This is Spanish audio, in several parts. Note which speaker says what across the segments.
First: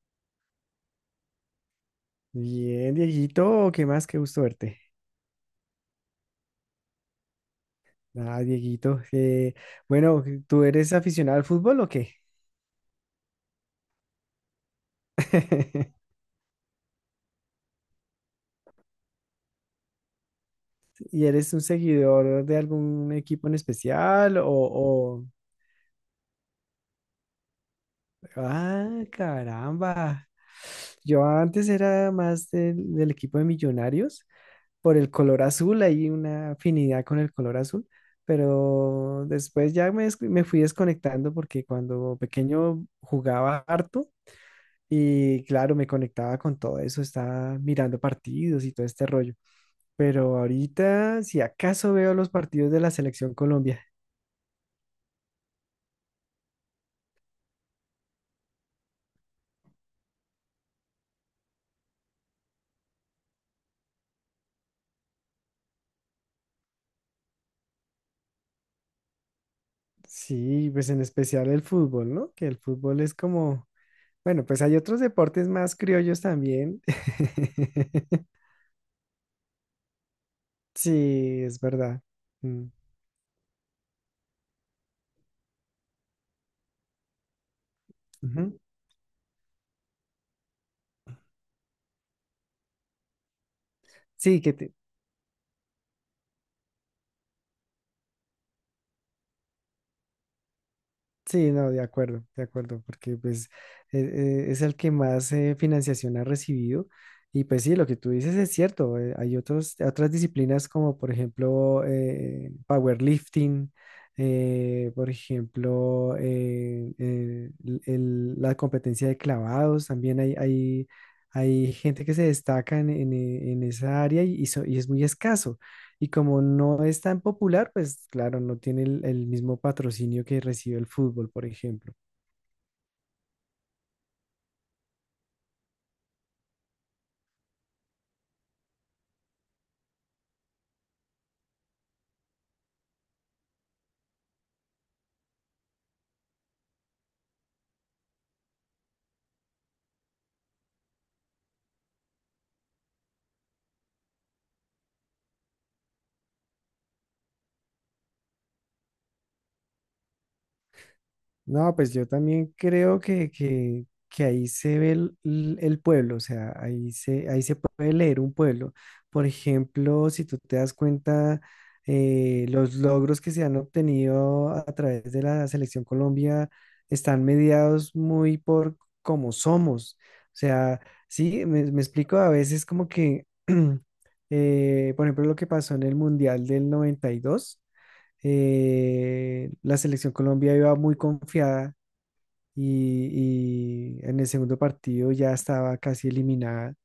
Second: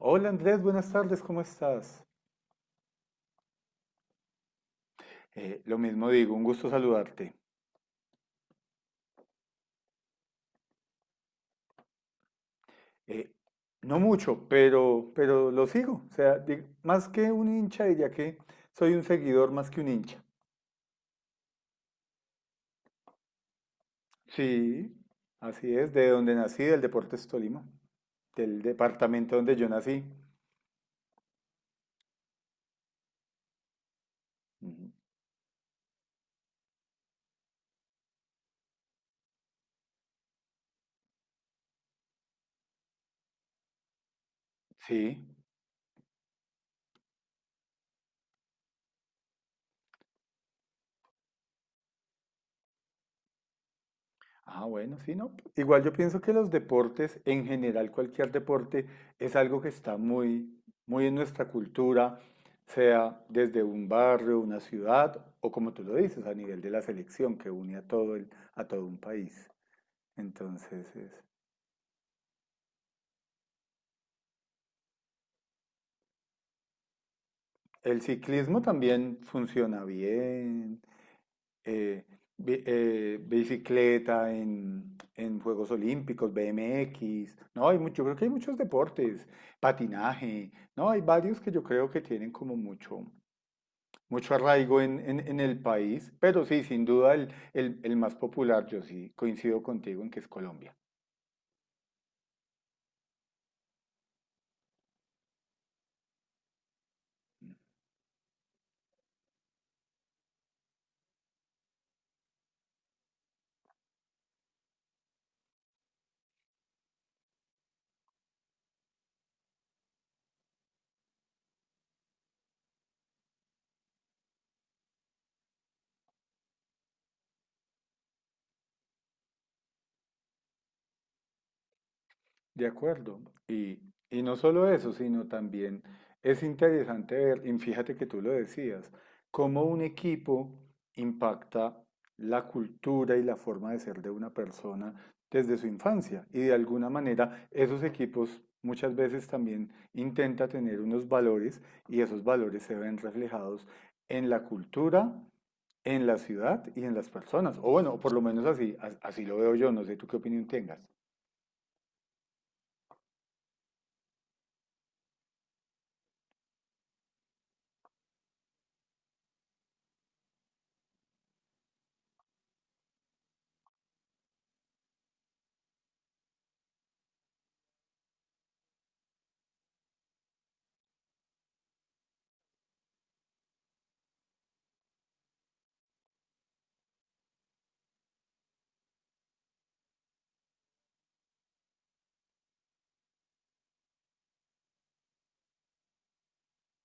Speaker 1: Hola Andrés, buenas tardes, ¿cómo estás?
Speaker 2: Bien, Dieguito, ¿qué más? Qué gusto verte.
Speaker 1: Lo mismo digo, un gusto saludarte.
Speaker 2: Ah, Dieguito, bueno, ¿tú eres aficionado al fútbol o qué?
Speaker 1: Eh, no mucho, pero lo sigo. O sea, más que un hincha, diría que soy un seguidor más que un hincha.
Speaker 2: ¿Y eres un seguidor de algún equipo en especial? O,
Speaker 1: Sí,
Speaker 2: o...
Speaker 1: así es, de donde nací, del Deportes Tolima, del
Speaker 2: Ah,
Speaker 1: departamento donde yo nací.
Speaker 2: caramba. Yo antes era más del equipo de Millonarios
Speaker 1: Ujú.
Speaker 2: por el color azul, hay una afinidad con el color azul, pero después ya me fui desconectando porque cuando pequeño jugaba harto.
Speaker 1: Sí.
Speaker 2: Y claro, me conectaba con todo eso, estaba mirando partidos y todo este rollo. Pero ahorita, si acaso veo los partidos de la selección Colombia,
Speaker 1: Ah, bueno, sí, no. Igual yo pienso que los deportes, en general, cualquier deporte, es algo que está muy en nuestra cultura, sea desde un barrio, una ciudad, o como tú lo dices, a nivel de la selección que une a a todo un país.
Speaker 2: sí, pues
Speaker 1: Entonces,
Speaker 2: en
Speaker 1: es-
Speaker 2: especial el fútbol, ¿no? Que el fútbol es como, bueno, pues hay otros deportes más criollos también.
Speaker 1: el ciclismo también funciona bien.
Speaker 2: Sí, es verdad.
Speaker 1: eh,
Speaker 2: Mm,
Speaker 1: Bicicleta, en Juegos Olímpicos, BMX, ¿no? Hay mucho, yo creo que hay muchos
Speaker 2: ujú.
Speaker 1: deportes, patinaje, ¿no? Hay varios que yo creo que tienen como mucho
Speaker 2: Sí, que te-
Speaker 1: arraigo en, en el país, pero sí, sin duda el más popular, yo sí coincido contigo en que es Colombia.
Speaker 2: Sí, no, de acuerdo, porque pues es el que más financiación ha recibido y pues sí, lo que tú dices es cierto, hay otros, otras disciplinas como por ejemplo powerlifting, por ejemplo la competencia de clavados, también hay gente que se destaca en esa área y, y es muy escaso. Y como no es tan popular, pues claro, no tiene el mismo patrocinio que recibe el fútbol, por ejemplo.
Speaker 1: De acuerdo. Y, y no solo eso, sino también es interesante ver, y fíjate que tú lo decías, cómo un equipo impacta la cultura y la forma de ser de una persona desde su infancia. Y de alguna manera esos equipos muchas veces también intenta tener unos valores y esos valores se ven reflejados en la cultura, en la ciudad y en las personas. O bueno, por lo menos así lo veo yo. No sé tú qué opinión tengas.
Speaker 2: No, pues yo también creo que ahí se ve el pueblo, o sea, ahí se puede leer un pueblo. Por ejemplo, si tú te das cuenta, los logros que se han obtenido a través de la Selección Colombia están mediados muy por cómo somos. O sea, sí, me explico a veces como que, por ejemplo, lo que pasó en el Mundial del 92 la selección Colombia iba muy confiada y en el segundo partido ya estaba casi eliminada.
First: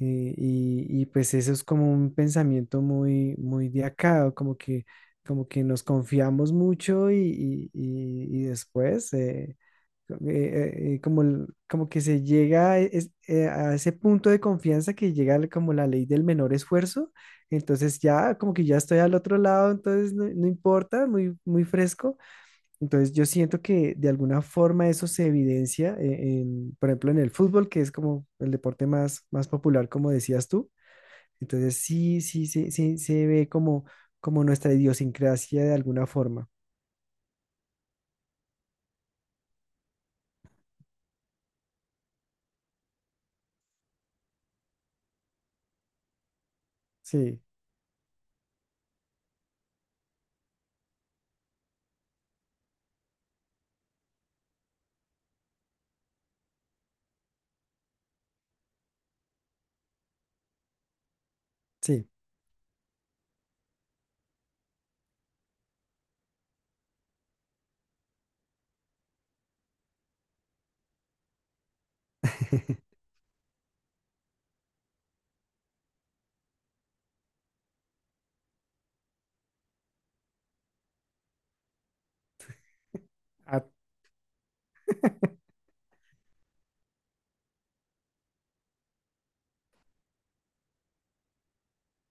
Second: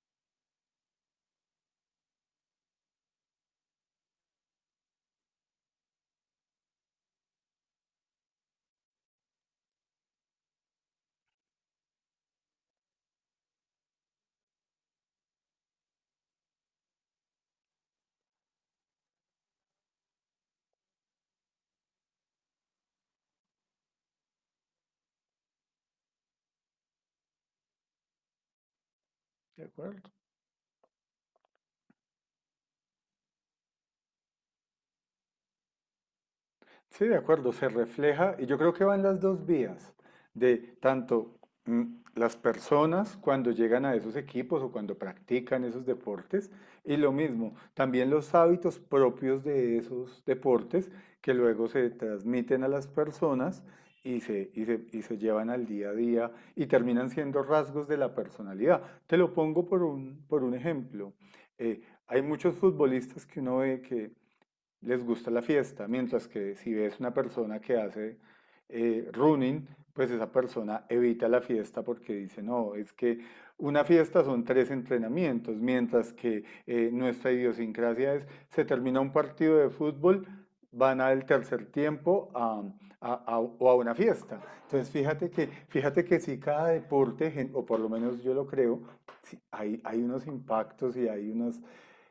Speaker 2: Y pues eso es como un pensamiento muy, muy de acá, como que nos confiamos mucho y, y después como, como que se llega a, a ese punto de confianza que llega como la ley del menor esfuerzo, entonces ya como que ya estoy al otro lado, entonces no, no importa, muy, muy fresco. Entonces yo siento que de alguna forma eso se evidencia en, por ejemplo, en el fútbol, que es como el deporte más, más
Speaker 1: De
Speaker 2: popular,
Speaker 1: acuerdo.
Speaker 2: como decías tú. Entonces sí, sí, sí, sí, se ve como, como nuestra idiosincrasia de alguna forma.
Speaker 1: Sí, de acuerdo, se refleja y yo creo que van las dos vías, de tanto mm, las personas cuando llegan a esos equipos o cuando practican esos deportes y lo
Speaker 2: Sí,
Speaker 1: mismo, también los hábitos propios de esos deportes que luego se transmiten a las personas y se llevan al día a día y terminan siendo rasgos de la personalidad. Te lo pongo por por un ejemplo.
Speaker 2: sí.
Speaker 1: Hay muchos futbolistas que uno ve que les gusta la fiesta, mientras que si ves una persona que hace running, pues esa persona evita la fiesta porque dice, no, es que una fiesta son tres entrenamientos, mientras que nuestra idiosincrasia es, se termina un partido de fútbol, van al tercer tiempo a,
Speaker 2: Ah,
Speaker 1: o a una fiesta. Entonces, fíjate que si cada deporte, o por lo menos yo lo creo, sí, hay unos impactos y hay unos,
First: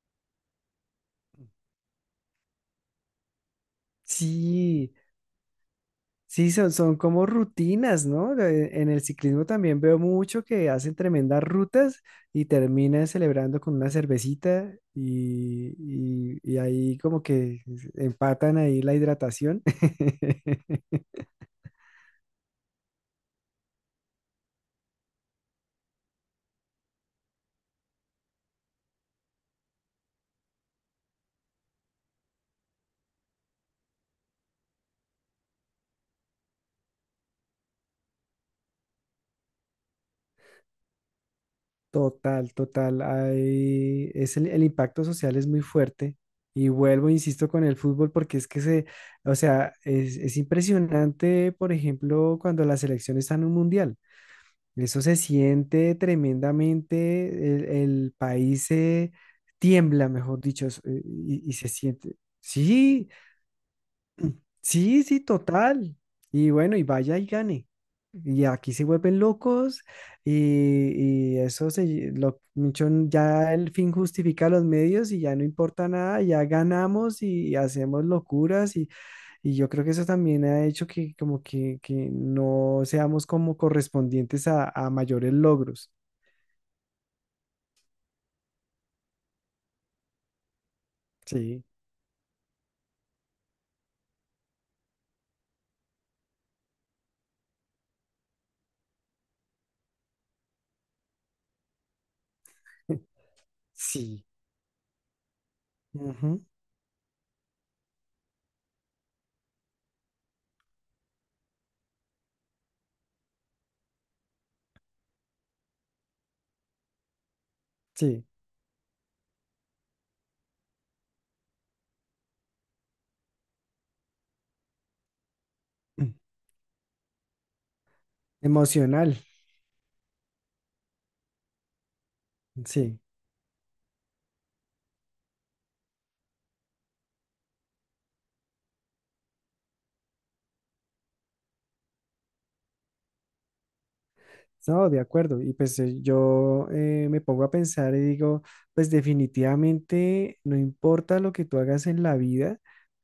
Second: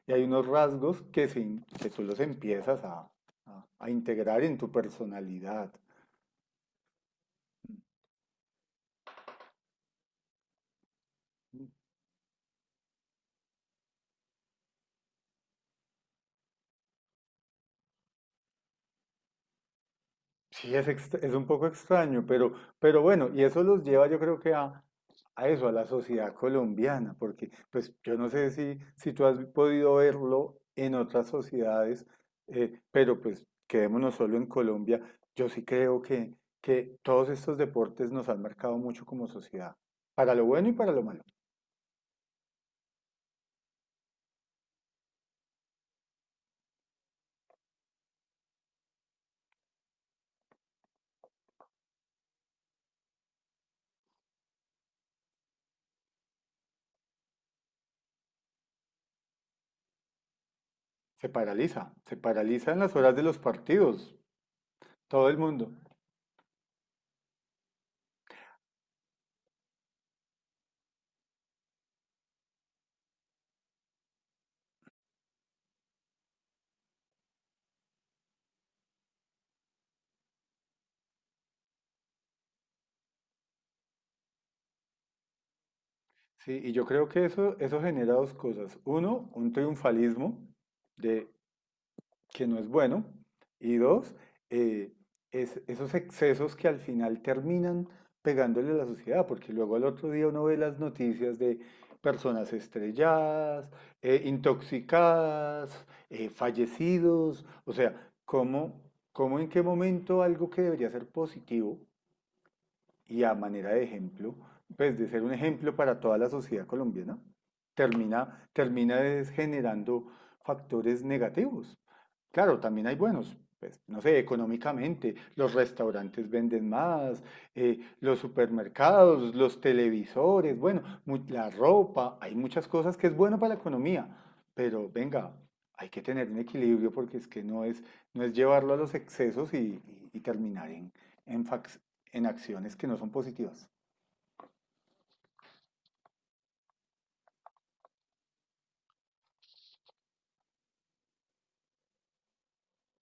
Speaker 1: y hay unos rasgos que, se que tú los empiezas a, a integrar en tu
Speaker 2: sí.
Speaker 1: personalidad.
Speaker 2: Sí, son, son como rutinas, ¿no? En el ciclismo también veo mucho que hacen tremendas rutas y terminan celebrando con una cervecita y, y ahí como que empatan ahí la hidratación.
Speaker 1: Sí, es un poco extraño, pero bueno, y eso los lleva yo creo que a eso, a la sociedad colombiana, porque pues yo no sé si, si tú has podido verlo en otras sociedades, pero pues quedémonos solo en Colombia. Yo sí creo que todos estos deportes nos han marcado mucho como sociedad, para lo bueno y para lo malo.
Speaker 2: Total, total. Hay, es el impacto social es muy fuerte. Y vuelvo, insisto, con el fútbol porque es que se, o sea, es impresionante, por ejemplo, cuando la selección está en un mundial. Eso se siente tremendamente, el país se tiembla, mejor dicho, y se siente.
Speaker 1: Se paraliza en las
Speaker 2: Sí,
Speaker 1: horas de los partidos,
Speaker 2: sí, sí,
Speaker 1: todo el mundo.
Speaker 2: total. Y bueno, y vaya y gane. Y aquí se vuelven locos y eso se, ya el fin justifica los medios y ya no importa nada, ya ganamos y, hacemos locuras y yo creo que eso también ha hecho que como que no seamos como correspondientes a mayores logros.
Speaker 1: Sí, y yo creo que eso genera dos cosas. Uno, un triunfalismo de
Speaker 2: Sí,
Speaker 1: que no es bueno. Y dos, eh, esos excesos que al final terminan pegándole a la sociedad, porque luego al otro día uno ve las noticias de personas estrelladas,
Speaker 2: sí,
Speaker 1: intoxicadas,
Speaker 2: ujú,
Speaker 1: fallecidos, o sea, ¿cómo, cómo en qué momento algo que debería ser positivo y a manera de ejemplo, pues de ser un ejemplo para toda la sociedad colombiana,
Speaker 2: sí,
Speaker 1: termina es generando factores negativos. Claro, también hay buenos, pues, no sé, económicamente, los
Speaker 2: mm,
Speaker 1: restaurantes venden más, los
Speaker 2: emocional,
Speaker 1: supermercados, los televisores, bueno, la ropa, hay muchas cosas
Speaker 2: sí,
Speaker 1: que es bueno para la economía, pero venga, hay que tener un equilibrio porque es que no es llevarlo a los excesos y, y terminar en, en fac- en acciones que no son positivas.
Speaker 2: no, de acuerdo. Y pues yo me pongo a pensar y digo, pues definitivamente no importa lo que tú hagas en la vida,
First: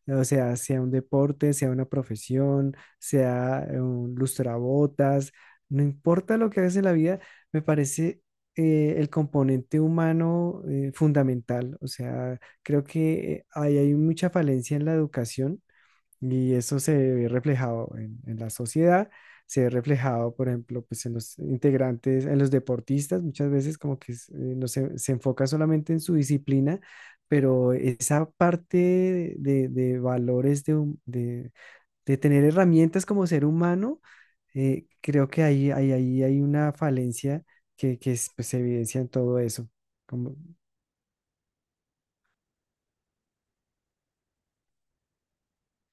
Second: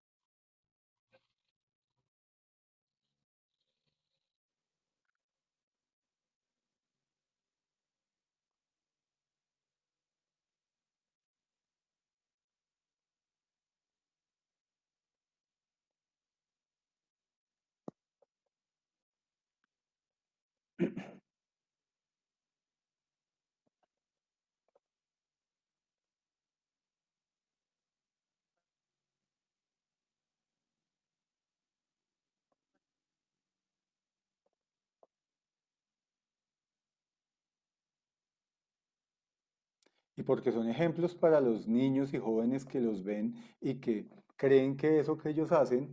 Speaker 2: o sea, sea un deporte, sea una profesión, sea un lustrabotas, no importa lo que hagas en la vida, me parece el componente humano fundamental. O sea, creo que ahí hay mucha falencia en la educación. Y eso se ve reflejado en la sociedad, se ve reflejado, por ejemplo, pues en los integrantes, en los deportistas, muchas veces como que no se, se enfoca solamente en su disciplina, pero esa parte de valores, de tener herramientas como ser humano, creo que ahí hay una falencia que, pues, se evidencia en todo eso.
Speaker 1: Y
Speaker 2: Como,
Speaker 1: porque son ejemplos para los niños y jóvenes que los ven y que creen que eso que ellos hacen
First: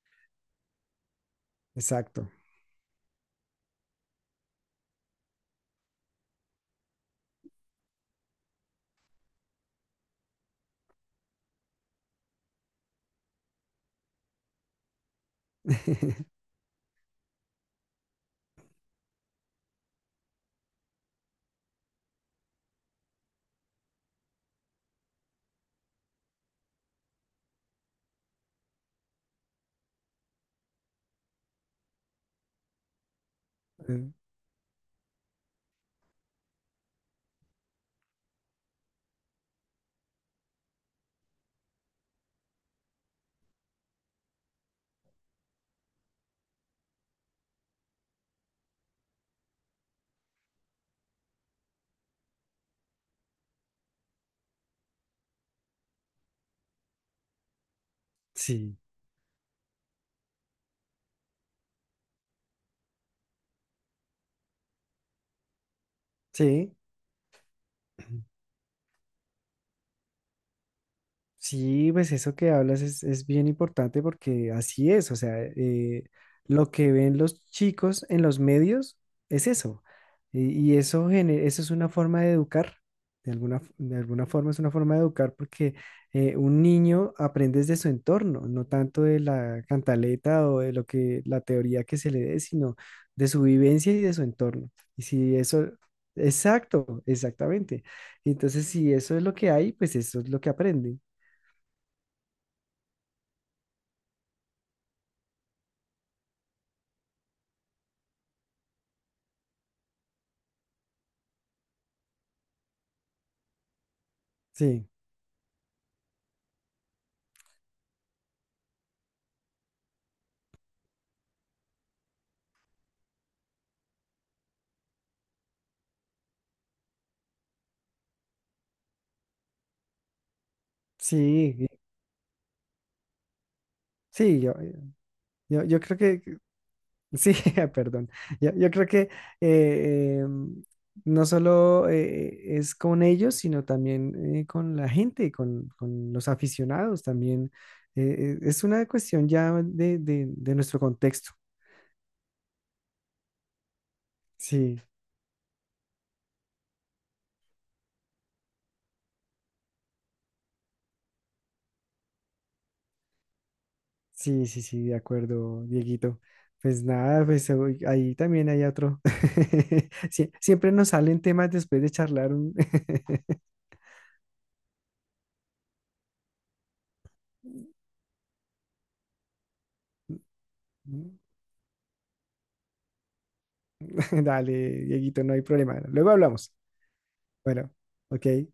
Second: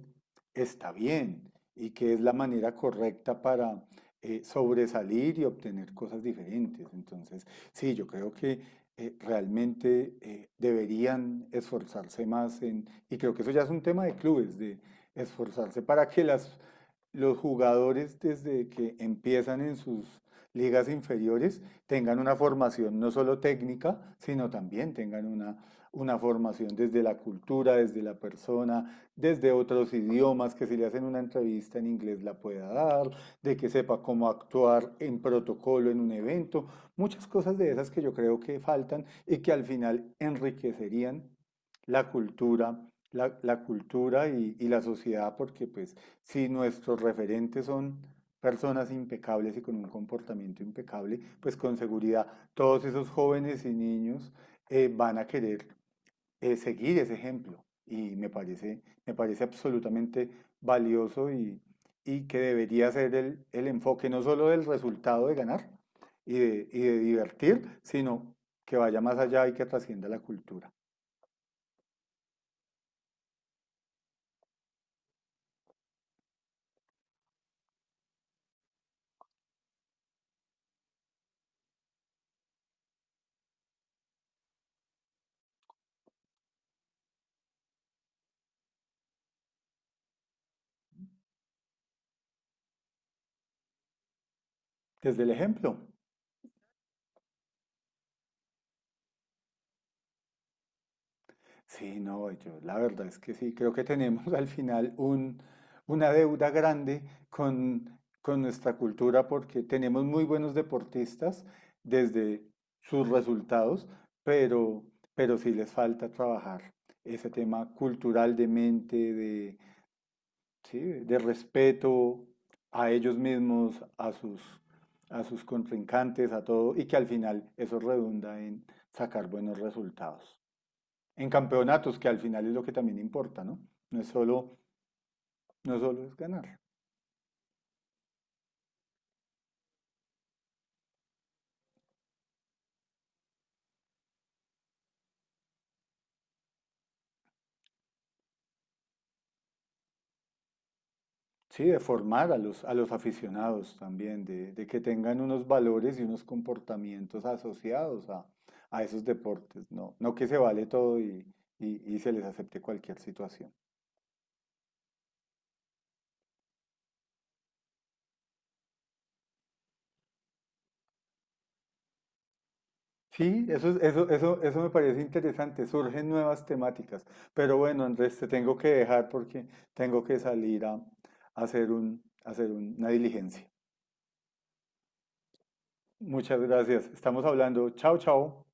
Speaker 1: está bien y que es
Speaker 2: exacto.
Speaker 1: la manera correcta para sobresalir y obtener cosas diferentes. Entonces, sí, yo creo que realmente deberían esforzarse más en, y creo que eso ya es un tema de clubes, de esforzarse para que los jugadores desde que empiezan en sus ligas inferiores tengan una formación no solo técnica, sino también tengan una formación desde la cultura, desde la persona, desde otros idiomas, que si le hacen una entrevista en inglés la pueda dar, de que sepa cómo actuar en protocolo en un evento, muchas cosas de esas que yo creo que faltan y que al final enriquecerían la cultura, la cultura y la sociedad, porque pues si nuestros referentes son personas impecables y con un comportamiento impecable, pues con seguridad todos esos jóvenes y niños van a querer seguir ese ejemplo. Y
Speaker 2: Sí,
Speaker 1: me parece absolutamente valioso y que debería ser enfoque no solo del resultado de ganar
Speaker 2: sí.
Speaker 1: y de divertir, sino que vaya más allá y que trascienda la cultura.
Speaker 2: Sí, pues eso que hablas es bien importante porque así es, o sea, lo que ven los chicos en los medios es eso, y eso, eso es una forma de educar, de alguna, de alguna forma es una forma de educar porque un niño aprende de su entorno, no tanto de la cantaleta o de lo que, la teoría que se le dé, sino de su vivencia y de su entorno. Y
Speaker 1: Desde el
Speaker 2: si eso,
Speaker 1: ejemplo.
Speaker 2: exacto, exactamente. Entonces, si eso es lo que hay, pues eso es lo que aprende.
Speaker 1: Sí, no, yo la verdad es que sí, creo que tenemos al final un, una deuda grande con nuestra cultura porque tenemos muy buenos deportistas desde sus resultados, pero,
Speaker 2: Sí,
Speaker 1: pero sí les falta trabajar ese tema cultural de mente, de, sí, de respeto a ellos mismos, a sus contrincantes, a todo, y que al final eso redunda en sacar buenos resultados en
Speaker 2: sí, y-
Speaker 1: campeonatos, que al final es lo que también importa, ¿no? No es
Speaker 2: sí,
Speaker 1: solo, no
Speaker 2: yo
Speaker 1: es
Speaker 2: creo
Speaker 1: solo es ganar.
Speaker 2: sí, perdón, yo creo que eh, eh, no solo es con ellos, sino también con la gente, con los aficionados también. Es una cuestión ya de nuestro contexto.
Speaker 1: Sí, de formar a a los aficionados también, de que
Speaker 2: Sí,
Speaker 1: tengan unos valores y unos comportamientos asociados a esos deportes, ¿no? No que se vale todo y, y se les acepte cualquier situación.
Speaker 2: sí, sí, sí, de acuerdo, Dieguito. Pues nada, pues uy, ahí también hay otro. Siempre nos salen temas después de charlar un...
Speaker 1: Sí, eso, es- eso me parece interesante, surgen nuevas temáticas. Pero bueno, Andrés, te tengo que dejar porque tengo que salir a a hacer una diligencia.
Speaker 2: Dale, Dieguito, no hay problema. Luego
Speaker 1: Muchas
Speaker 2: hablamos.
Speaker 1: gracias. Estamos hablando.
Speaker 2: Bueno,
Speaker 1: Chao,
Speaker 2: ok.
Speaker 1: chao.